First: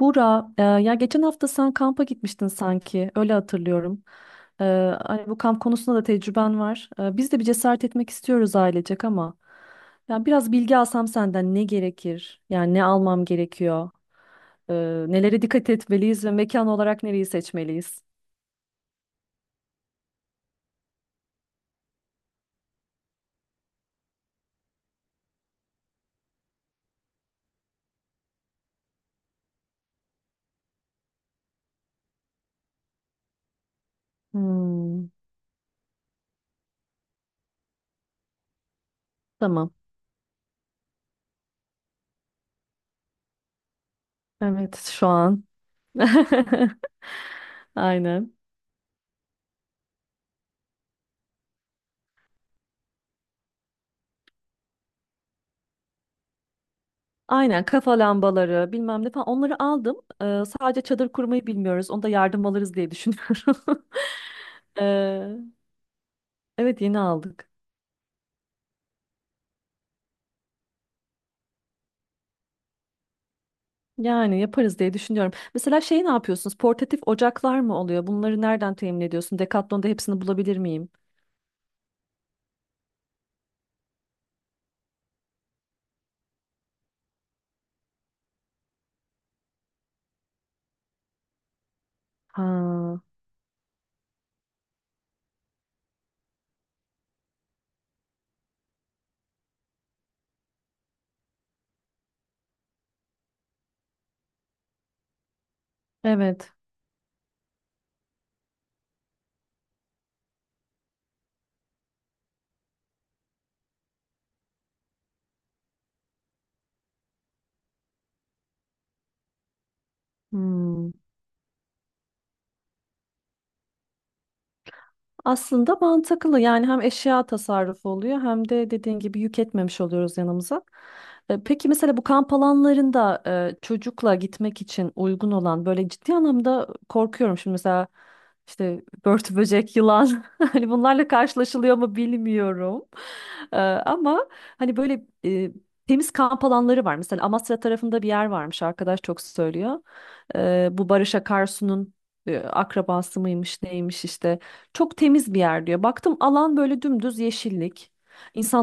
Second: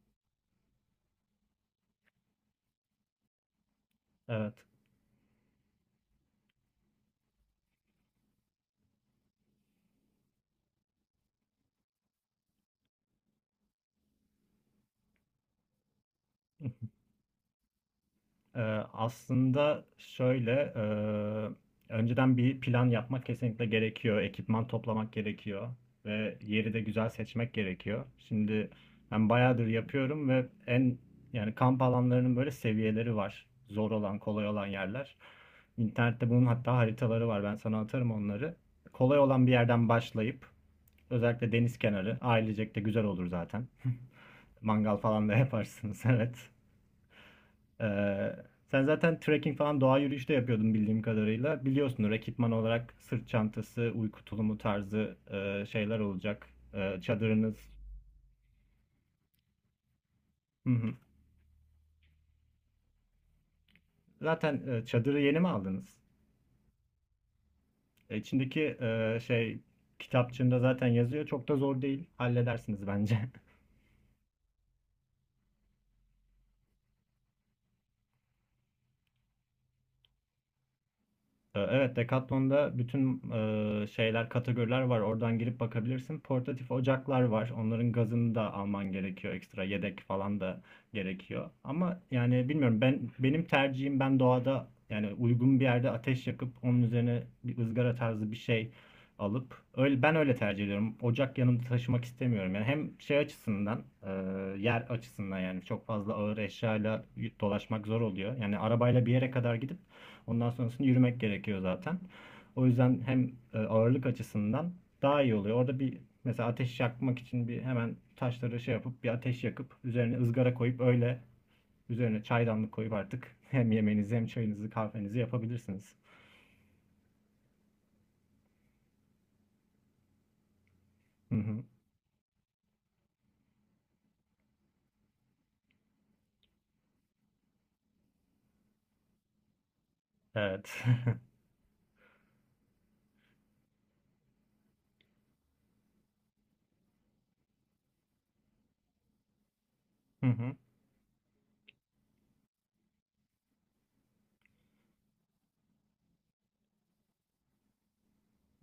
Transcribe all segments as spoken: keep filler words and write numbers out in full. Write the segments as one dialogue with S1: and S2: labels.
S1: Bura, e, ya geçen hafta sen kampa gitmiştin sanki, öyle hatırlıyorum.
S2: Evet.
S1: E, Hani bu kamp konusunda da tecrüben var. E, biz de bir cesaret etmek istiyoruz ailecek ama ya biraz bilgi alsam senden ne gerekir? Yani ne almam gerekiyor? E, Nelere dikkat etmeliyiz ve mekan olarak nereyi seçmeliyiz?
S2: Ee, aslında şöyle, e, önceden bir plan yapmak kesinlikle gerekiyor. Ekipman toplamak gerekiyor ve yeri de güzel seçmek gerekiyor. Şimdi ben bayağıdır yapıyorum ve en yani kamp alanlarının böyle seviyeleri var. Zor olan, kolay olan
S1: Hmm,
S2: yerler. İnternette bunun hatta haritaları var. Ben sana atarım onları. Kolay olan bir
S1: tamam.
S2: yerden başlayıp özellikle deniz kenarı ailecek de güzel olur zaten.
S1: Evet,
S2: Mangal
S1: şu
S2: falan da
S1: an.
S2: yaparsınız, evet.
S1: Aynen.
S2: Ee, sen zaten trekking falan doğa yürüyüşü de yapıyordun bildiğim kadarıyla. Biliyorsunuz ekipman olarak sırt çantası, uyku tulumu tarzı e, şeyler olacak. E, çadırınız.
S1: Aynen kafa lambaları bilmem ne falan onları aldım. E,
S2: Hı
S1: sadece
S2: hı.
S1: çadır kurmayı bilmiyoruz. Onda yardım alırız diye düşünüyorum.
S2: Zaten e, çadırı
S1: Ee,
S2: yeni mi aldınız?
S1: evet yeni aldık.
S2: E, İçindeki e, şey kitapçığında zaten yazıyor. Çok da zor değil. Halledersiniz bence.
S1: Yani yaparız diye düşünüyorum. Mesela şey ne yapıyorsunuz? Portatif ocaklar mı oluyor? Bunları nereden temin ediyorsun? Decathlon'da hepsini bulabilir miyim?
S2: Ee, Evet, Decathlon'da bütün e, şeyler, kategoriler var. Oradan girip bakabilirsin. Portatif ocaklar var. Onların gazını da alman gerekiyor. Ekstra yedek falan da gerekiyor. Ama yani bilmiyorum
S1: Ha,
S2: ben benim tercihim ben doğada yani uygun bir yerde ateş yakıp onun üzerine bir ızgara tarzı bir şey alıp öyle ben öyle tercih ediyorum. Ocak yanımda taşımak istemiyorum. Yani hem şey açısından, e, yer açısından yani çok fazla ağır
S1: evet.
S2: eşyayla dolaşmak zor oluyor. Yani arabayla bir yere kadar gidip ondan sonrasında yürümek gerekiyor zaten. O yüzden hem e, ağırlık açısından daha iyi oluyor. Orada bir mesela ateş yakmak için bir hemen taşları şey yapıp bir ateş yakıp üzerine ızgara koyup
S1: Hmm.
S2: öyle üzerine çaydanlık koyup artık hem yemeğinizi hem çayınızı kahvenizi
S1: Aslında
S2: yapabilirsiniz.
S1: mantıklı yani hem eşya tasarrufu oluyor hem de dediğin gibi yük etmemiş oluyoruz yanımıza.
S2: Hı
S1: E,
S2: hı.
S1: Peki mesela bu kamp alanlarında e, çocukla gitmek için uygun olan böyle ciddi anlamda korkuyorum şimdi mesela işte börtü böcek, yılan,
S2: Evet.
S1: hani bunlarla karşılaşılıyor mu bilmiyorum. E, Ama hani böyle e, temiz kamp alanları var. Mesela Amasra tarafında bir yer varmış arkadaş çok söylüyor.
S2: Hı hı.
S1: E, Bu Barış Akarsu'nun e, akrabası mıymış neymiş işte çok temiz bir yer diyor. Baktım alan böyle dümdüz yeşillik.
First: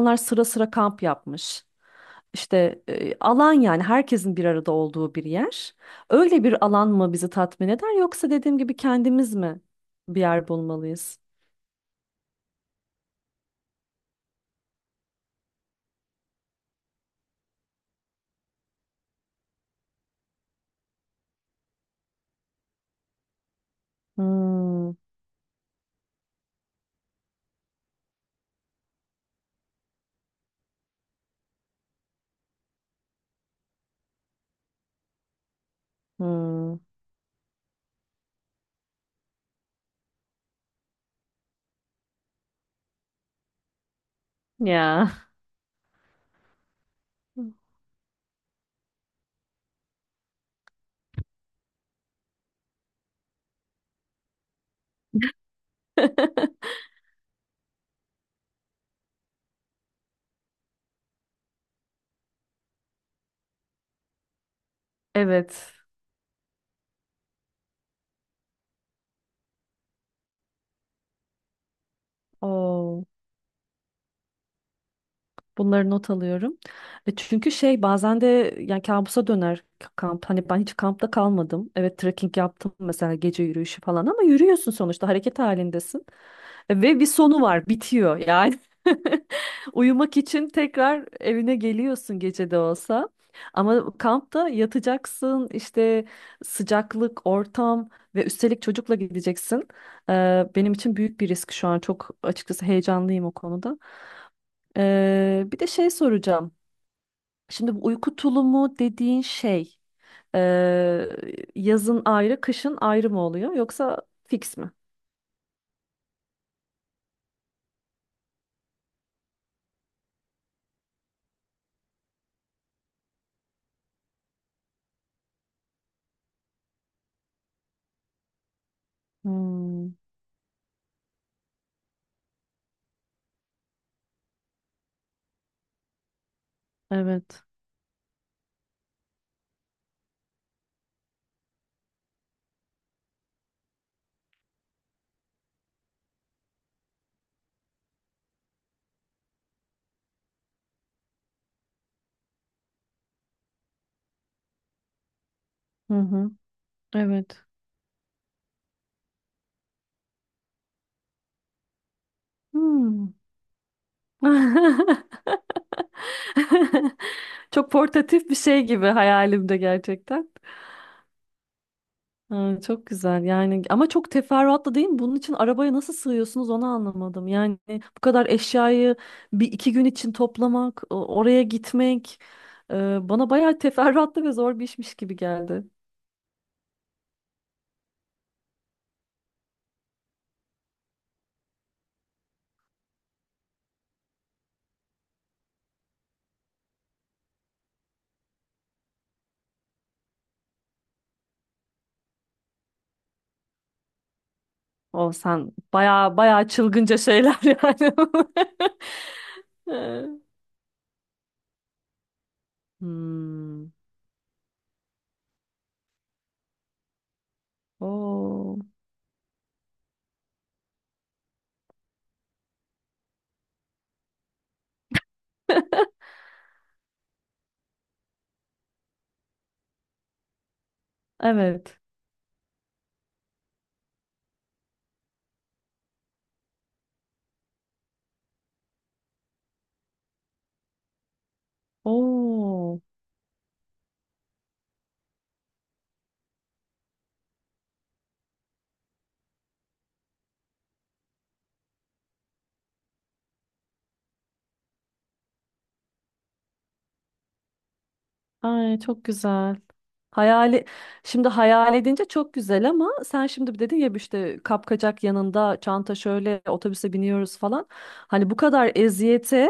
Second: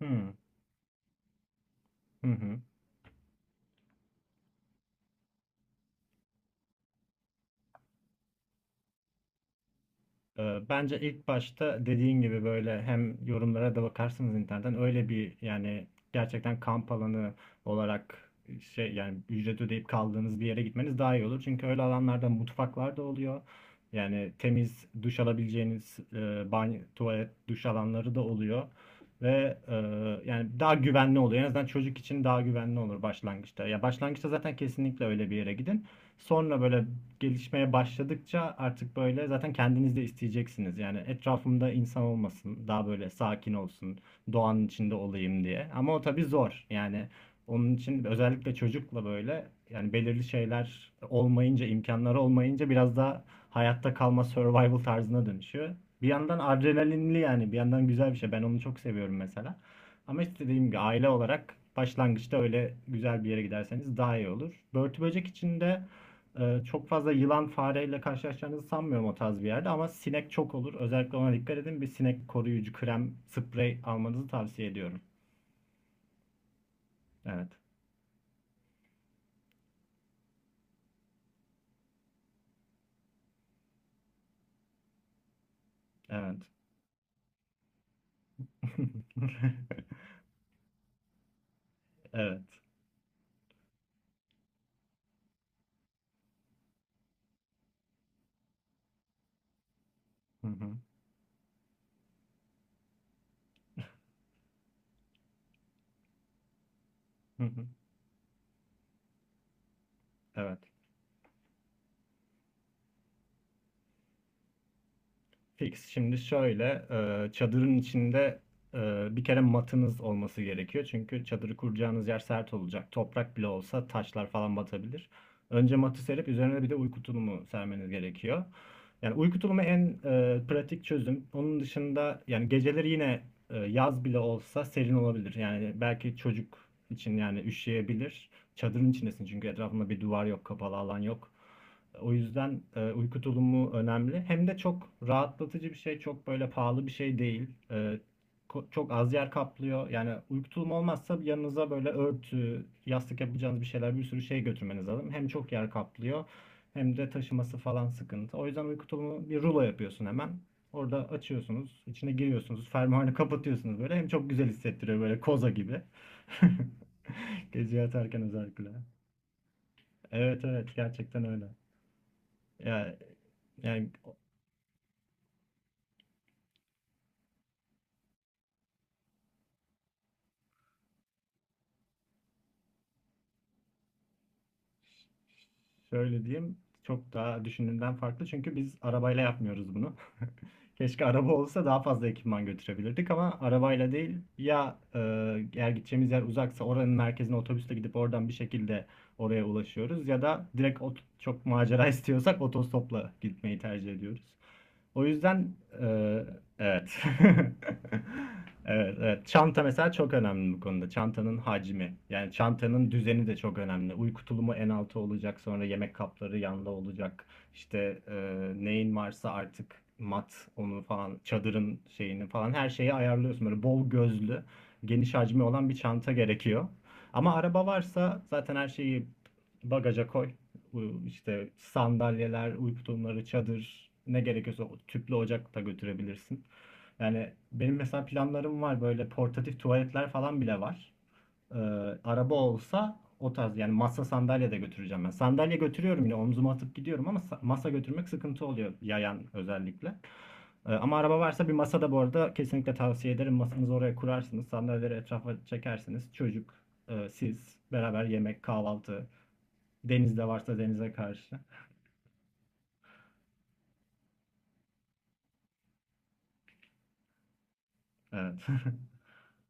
S2: Hı hı.
S1: sıra sıra kamp yapmış.
S2: Hı hı.
S1: İşte e, alan yani herkesin bir arada olduğu bir yer. Öyle bir alan mı bizi tatmin eder yoksa dediğim gibi kendimiz mi bir yer
S2: Ee, bence
S1: bulmalıyız?
S2: ilk başta dediğin gibi böyle hem yorumlara da bakarsınız internetten öyle bir yani gerçekten kamp alanı olarak şey yani ücret ödeyip kaldığınız bir yere gitmeniz daha iyi olur. Çünkü öyle alanlarda mutfaklar da oluyor. Yani temiz
S1: Hmm,
S2: duş alabileceğiniz e, banyo, tuvalet, duş alanları da oluyor. Ve e, yani daha güvenli oluyor. En azından çocuk için daha güvenli olur başlangıçta. Ya başlangıçta zaten kesinlikle öyle bir yere gidin. Sonra
S1: hmm.
S2: böyle gelişmeye başladıkça artık böyle zaten kendiniz de isteyeceksiniz. Yani etrafımda insan olmasın, daha böyle sakin olsun, doğanın içinde
S1: Ya.
S2: olayım diye. Ama o tabii zor. Yani onun için özellikle çocukla böyle yani belirli şeyler olmayınca, imkanları olmayınca biraz daha hayatta kalma survival tarzına dönüşüyor. Bir yandan adrenalinli yani bir yandan güzel bir şey. Ben onu çok seviyorum mesela. Ama işte dediğim gibi aile olarak başlangıçta öyle güzel bir yere giderseniz daha iyi olur. Börtü böcek için
S1: Evet.
S2: de ee, çok fazla yılan fareyle karşılaşacağınızı sanmıyorum o tarz bir yerde ama sinek çok olur. Özellikle ona dikkat edin. Bir sinek koruyucu
S1: Oo.
S2: krem, sprey almanızı tavsiye ediyorum.
S1: Bunları not alıyorum. E
S2: Evet.
S1: çünkü şey bazen de yani kabusa döner k- kamp. Hani ben hiç kampta kalmadım. Evet trekking yaptım mesela gece yürüyüşü falan ama yürüyorsun sonuçta hareket halindesin.
S2: Evet.
S1: E, ve bir sonu var, bitiyor yani. Uyumak için tekrar evine geliyorsun
S2: Evet.
S1: gece de olsa. Ama kampta yatacaksın işte sıcaklık, ortam ve üstelik çocukla gideceksin. E,
S2: Hı hı.
S1: benim için büyük bir risk şu an çok açıkçası heyecanlıyım o konuda. Ee, bir de şey soracağım.
S2: Hı hı.
S1: Şimdi bu uyku tulumu dediğin şey
S2: Evet.
S1: ee, yazın ayrı, kışın ayrı mı oluyor yoksa fix mi?
S2: Fix. Şimdi şöyle e, çadırın içinde e, bir kere matınız olması gerekiyor. Çünkü çadırı kuracağınız yer sert olacak. Toprak bile olsa taşlar falan batabilir. Önce matı serip üzerine bir de uyku tulumu sermeniz gerekiyor. Yani uyku tulumu en
S1: Hmm,
S2: e, pratik çözüm. Onun dışında yani geceleri yine e, yaz bile olsa serin olabilir. Yani belki çocuk için yani
S1: evet.
S2: üşüyebilir. Çadırın içindesin çünkü etrafında bir duvar yok, kapalı alan yok. O yüzden e, uyku tulumu önemli. Hem de çok rahatlatıcı bir şey, çok böyle pahalı bir şey değil. E, çok az yer kaplıyor. Yani uyku tulumu olmazsa yanınıza böyle örtü, yastık yapacağınız bir şeyler, bir sürü şey götürmeniz lazım. Hem çok yer
S1: Hı
S2: kaplıyor,
S1: hı,
S2: hem de
S1: evet.
S2: taşıması falan sıkıntı. O yüzden uyku tulumu bir rulo yapıyorsun hemen. Orada açıyorsunuz, içine giriyorsunuz,
S1: Hmm.
S2: fermuarını kapatıyorsunuz böyle. Hem çok güzel hissettiriyor böyle koza gibi.
S1: Çok
S2: Gece yatarken
S1: portatif bir şey
S2: özellikle.
S1: gibi hayalimde gerçekten.
S2: Evet evet gerçekten öyle.
S1: Ha, çok
S2: Yani,
S1: güzel yani ama
S2: yani
S1: çok teferruatlı değil mi? Bunun için arabaya nasıl sığıyorsunuz onu anlamadım. Yani bu kadar eşyayı bir iki gün için toplamak, o- oraya gitmek, e, bana bayağı teferruatlı ve zor bir işmiş gibi geldi.
S2: şöyle diyeyim, çok daha düşündüğümden farklı çünkü biz arabayla yapmıyoruz bunu. Keşke araba olsa daha fazla ekipman götürebilirdik ama arabayla değil ya, e, eğer gideceğimiz yer uzaksa oranın merkezine otobüsle gidip oradan bir şekilde oraya ulaşıyoruz ya da direkt ot- çok macera istiyorsak otostopla gitmeyi tercih ediyoruz. O
S1: O sen
S2: yüzden
S1: bayağı
S2: eee,
S1: bayağı
S2: evet.
S1: çılgınca şeyler yani.
S2: Evet, evet. Çanta mesela çok önemli bu konuda. Çantanın hacmi. Yani çantanın düzeni de çok
S1: Hmm.
S2: önemli. Uyku tulumu en altı olacak. Sonra yemek kapları yanda olacak. İşte eee,
S1: Oo.
S2: neyin varsa artık mat onu falan çadırın şeyini falan her şeyi ayarlıyorsun. Böyle bol gözlü geniş hacmi olan bir çanta gerekiyor. Ama araba varsa zaten her şeyi bagaja koy. Bu işte
S1: Evet.
S2: sandalyeler, uyku tulumları, çadır ne gerekiyorsa o tüplü ocak da götürebilirsin. Yani benim mesela planlarım var böyle portatif tuvaletler falan bile var. Ee, araba
S1: Oo.
S2: olsa o tarz yani masa sandalye de götüreceğim ben. Sandalye götürüyorum yine omzuma atıp gidiyorum ama sa- masa götürmek sıkıntı oluyor yayan özellikle. Ee, ama araba varsa bir masa da bu arada kesinlikle tavsiye ederim. Masanızı oraya kurarsınız, sandalyeleri etrafa çekersiniz. Çocuk, e, siz beraber yemek,
S1: Ay çok
S2: kahvaltı.
S1: güzel.
S2: Denizde varsa
S1: Hayali
S2: denize
S1: şimdi
S2: karşı.
S1: hayal edince çok güzel ama sen şimdi bir dedin ya işte kapkacak yanında çanta şöyle otobüse biniyoruz falan. Hani bu
S2: Evet.
S1: kadar eziyete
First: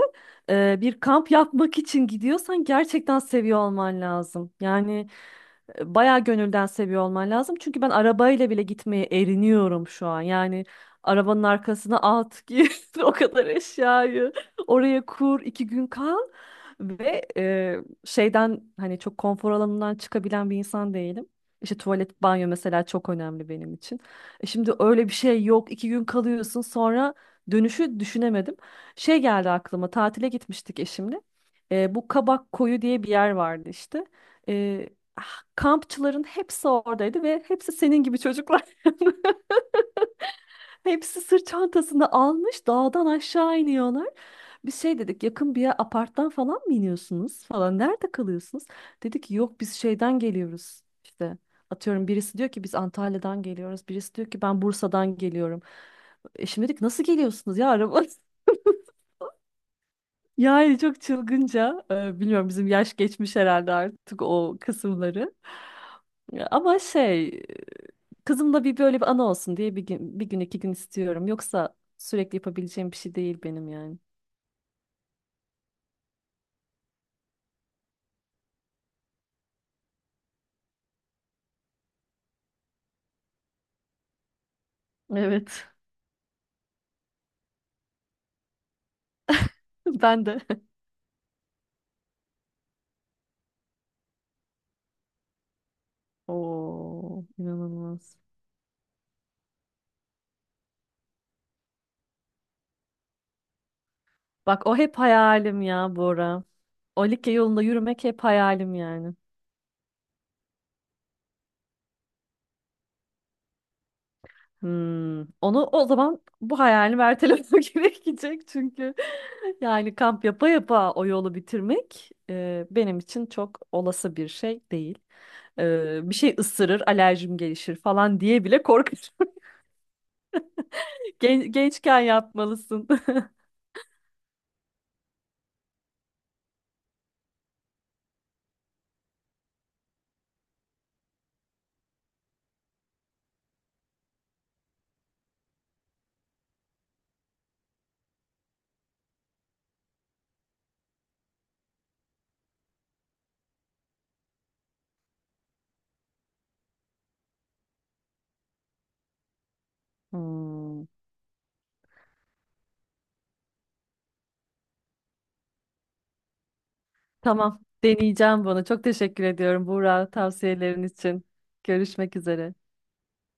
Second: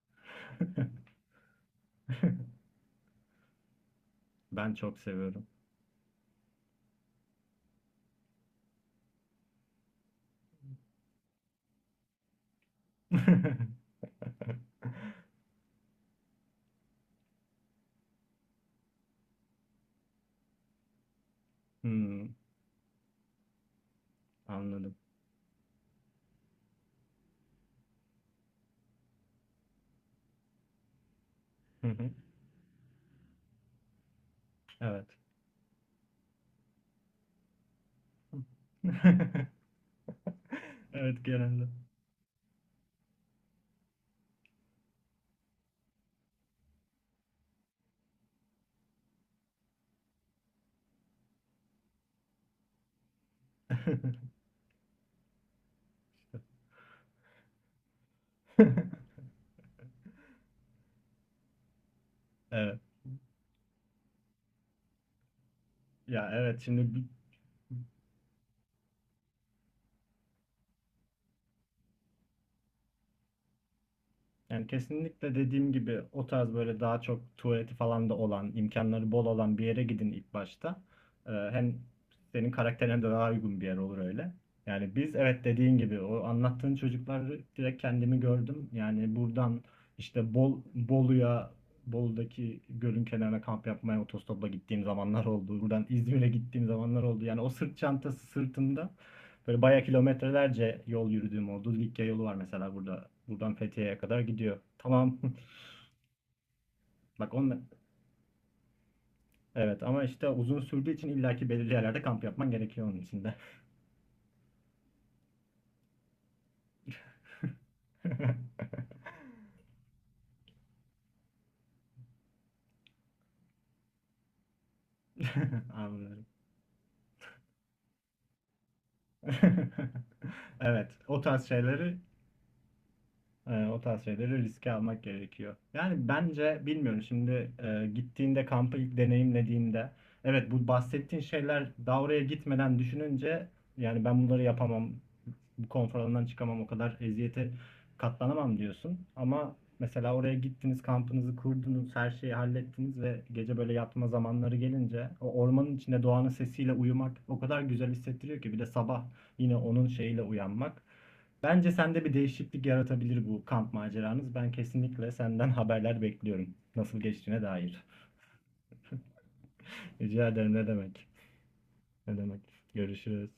S1: e, bir kamp yapmak için gidiyorsan gerçekten seviyor olman lazım.
S2: Ben çok
S1: Yani
S2: seviyorum.
S1: e, bayağı gönülden seviyor olman lazım. Çünkü ben arabayla bile gitmeye eriniyorum şu an. Yani arabanın arkasına at, gir o kadar eşyayı oraya kur, iki gün kal ve e, şeyden hani çok konfor alanından çıkabilen bir insan değilim. İşte tuvalet,
S2: Hmm,
S1: banyo mesela çok önemli benim için. E şimdi
S2: anladım.
S1: öyle bir şey yok. İki gün kalıyorsun sonra dönüşü düşünemedim. Şey geldi aklıma tatile gitmiştik eşimle. E, bu Kabak Koyu diye bir yer vardı işte. E,
S2: Evet.
S1: ah, kampçıların hepsi oradaydı ve hepsi senin gibi çocuklar. Hepsi
S2: Evet
S1: sırt
S2: genelde.
S1: çantasını almış dağdan aşağı iniyorlar. Biz şey dedik yakın bir yer aparttan falan mı iniyorsunuz falan nerede kalıyorsunuz? Dedi ki yok biz şeyden geliyoruz işte atıyorum birisi diyor ki biz Antalya'dan geliyoruz birisi diyor ki ben Bursa'dan geliyorum. Eşim dedik nasıl geliyorsunuz ya araba? Yani çok çılgınca, e, bilmiyorum bizim
S2: Evet.
S1: yaş geçmiş herhalde artık o kısımları.
S2: Ya evet
S1: Ama
S2: şimdi.
S1: şey, kızımla bir böyle bir anı olsun diye bir gün, bir gün iki gün istiyorum. Yoksa sürekli yapabileceğim bir şey değil benim yani.
S2: Yani kesinlikle dediğim gibi o tarz böyle daha çok tuvaleti falan da olan, imkanları bol olan bir yere gidin ilk başta. Ee, hem senin karakterine de daha uygun bir yer olur öyle. Yani biz evet
S1: Evet,
S2: dediğin gibi o anlattığın çocukları direkt kendimi gördüm. Yani buradan
S1: ben
S2: işte
S1: de.
S2: Bol, Bolu'ya, Bolu'daki gölün kenarına kamp yapmaya otostopla gittiğim zamanlar oldu. Buradan İzmir'e gittiğim zamanlar oldu.
S1: Oo,
S2: Yani o sırt
S1: inanılmaz.
S2: çantası sırtında böyle bayağı kilometrelerce yol yürüdüğüm oldu. Likya yolu var mesela burada. Buradan Fethiye'ye kadar gidiyor.
S1: Bak o hep
S2: Tamam.
S1: hayalim ya Bora. O like
S2: Bak
S1: yolunda
S2: on
S1: yürümek hep hayalim yani.
S2: Evet ama işte uzun sürdüğü için illaki belirli yerlerde kamp yapman gerekiyor onun içinde.
S1: Hmm, onu o zaman bu hayalini ertelemek gerekecek çünkü yani kamp yapa yapa o yolu bitirmek e, benim için çok olası bir şey değil. E, bir
S2: Anlıyorum.
S1: şey ısırır, alerjim gelişir falan diye bile korkarım.
S2: Evet, o tarz
S1: Gen-
S2: şeyleri
S1: gençken yapmalısın.
S2: e, o tarz şeyleri riske almak gerekiyor. Yani bence bilmiyorum şimdi e, gittiğinde kampı ilk deneyimlediğinde evet bu bahsettiğin şeyler daha oraya gitmeden düşününce yani ben bunları yapamam, konfor alanından çıkamam, o kadar eziyete katlanamam diyorsun. Ama mesela oraya gittiniz, kampınızı kurdunuz, her şeyi hallettiniz ve gece böyle yatma zamanları gelince o ormanın içinde doğanın sesiyle uyumak o kadar güzel hissettiriyor ki bir de sabah yine onun şeyiyle uyanmak.
S1: Hmm,
S2: Bence sende bir değişiklik yaratabilir bu kamp maceranız. Ben kesinlikle senden haberler bekliyorum. Nasıl geçtiğine
S1: tamam,
S2: dair.
S1: deneyeceğim bunu. Çok teşekkür ediyorum Buğra
S2: Rica ederim, ne
S1: tavsiyelerin
S2: demek.
S1: için.
S2: Ne
S1: Görüşmek
S2: demek.
S1: üzere.
S2: Görüşürüz.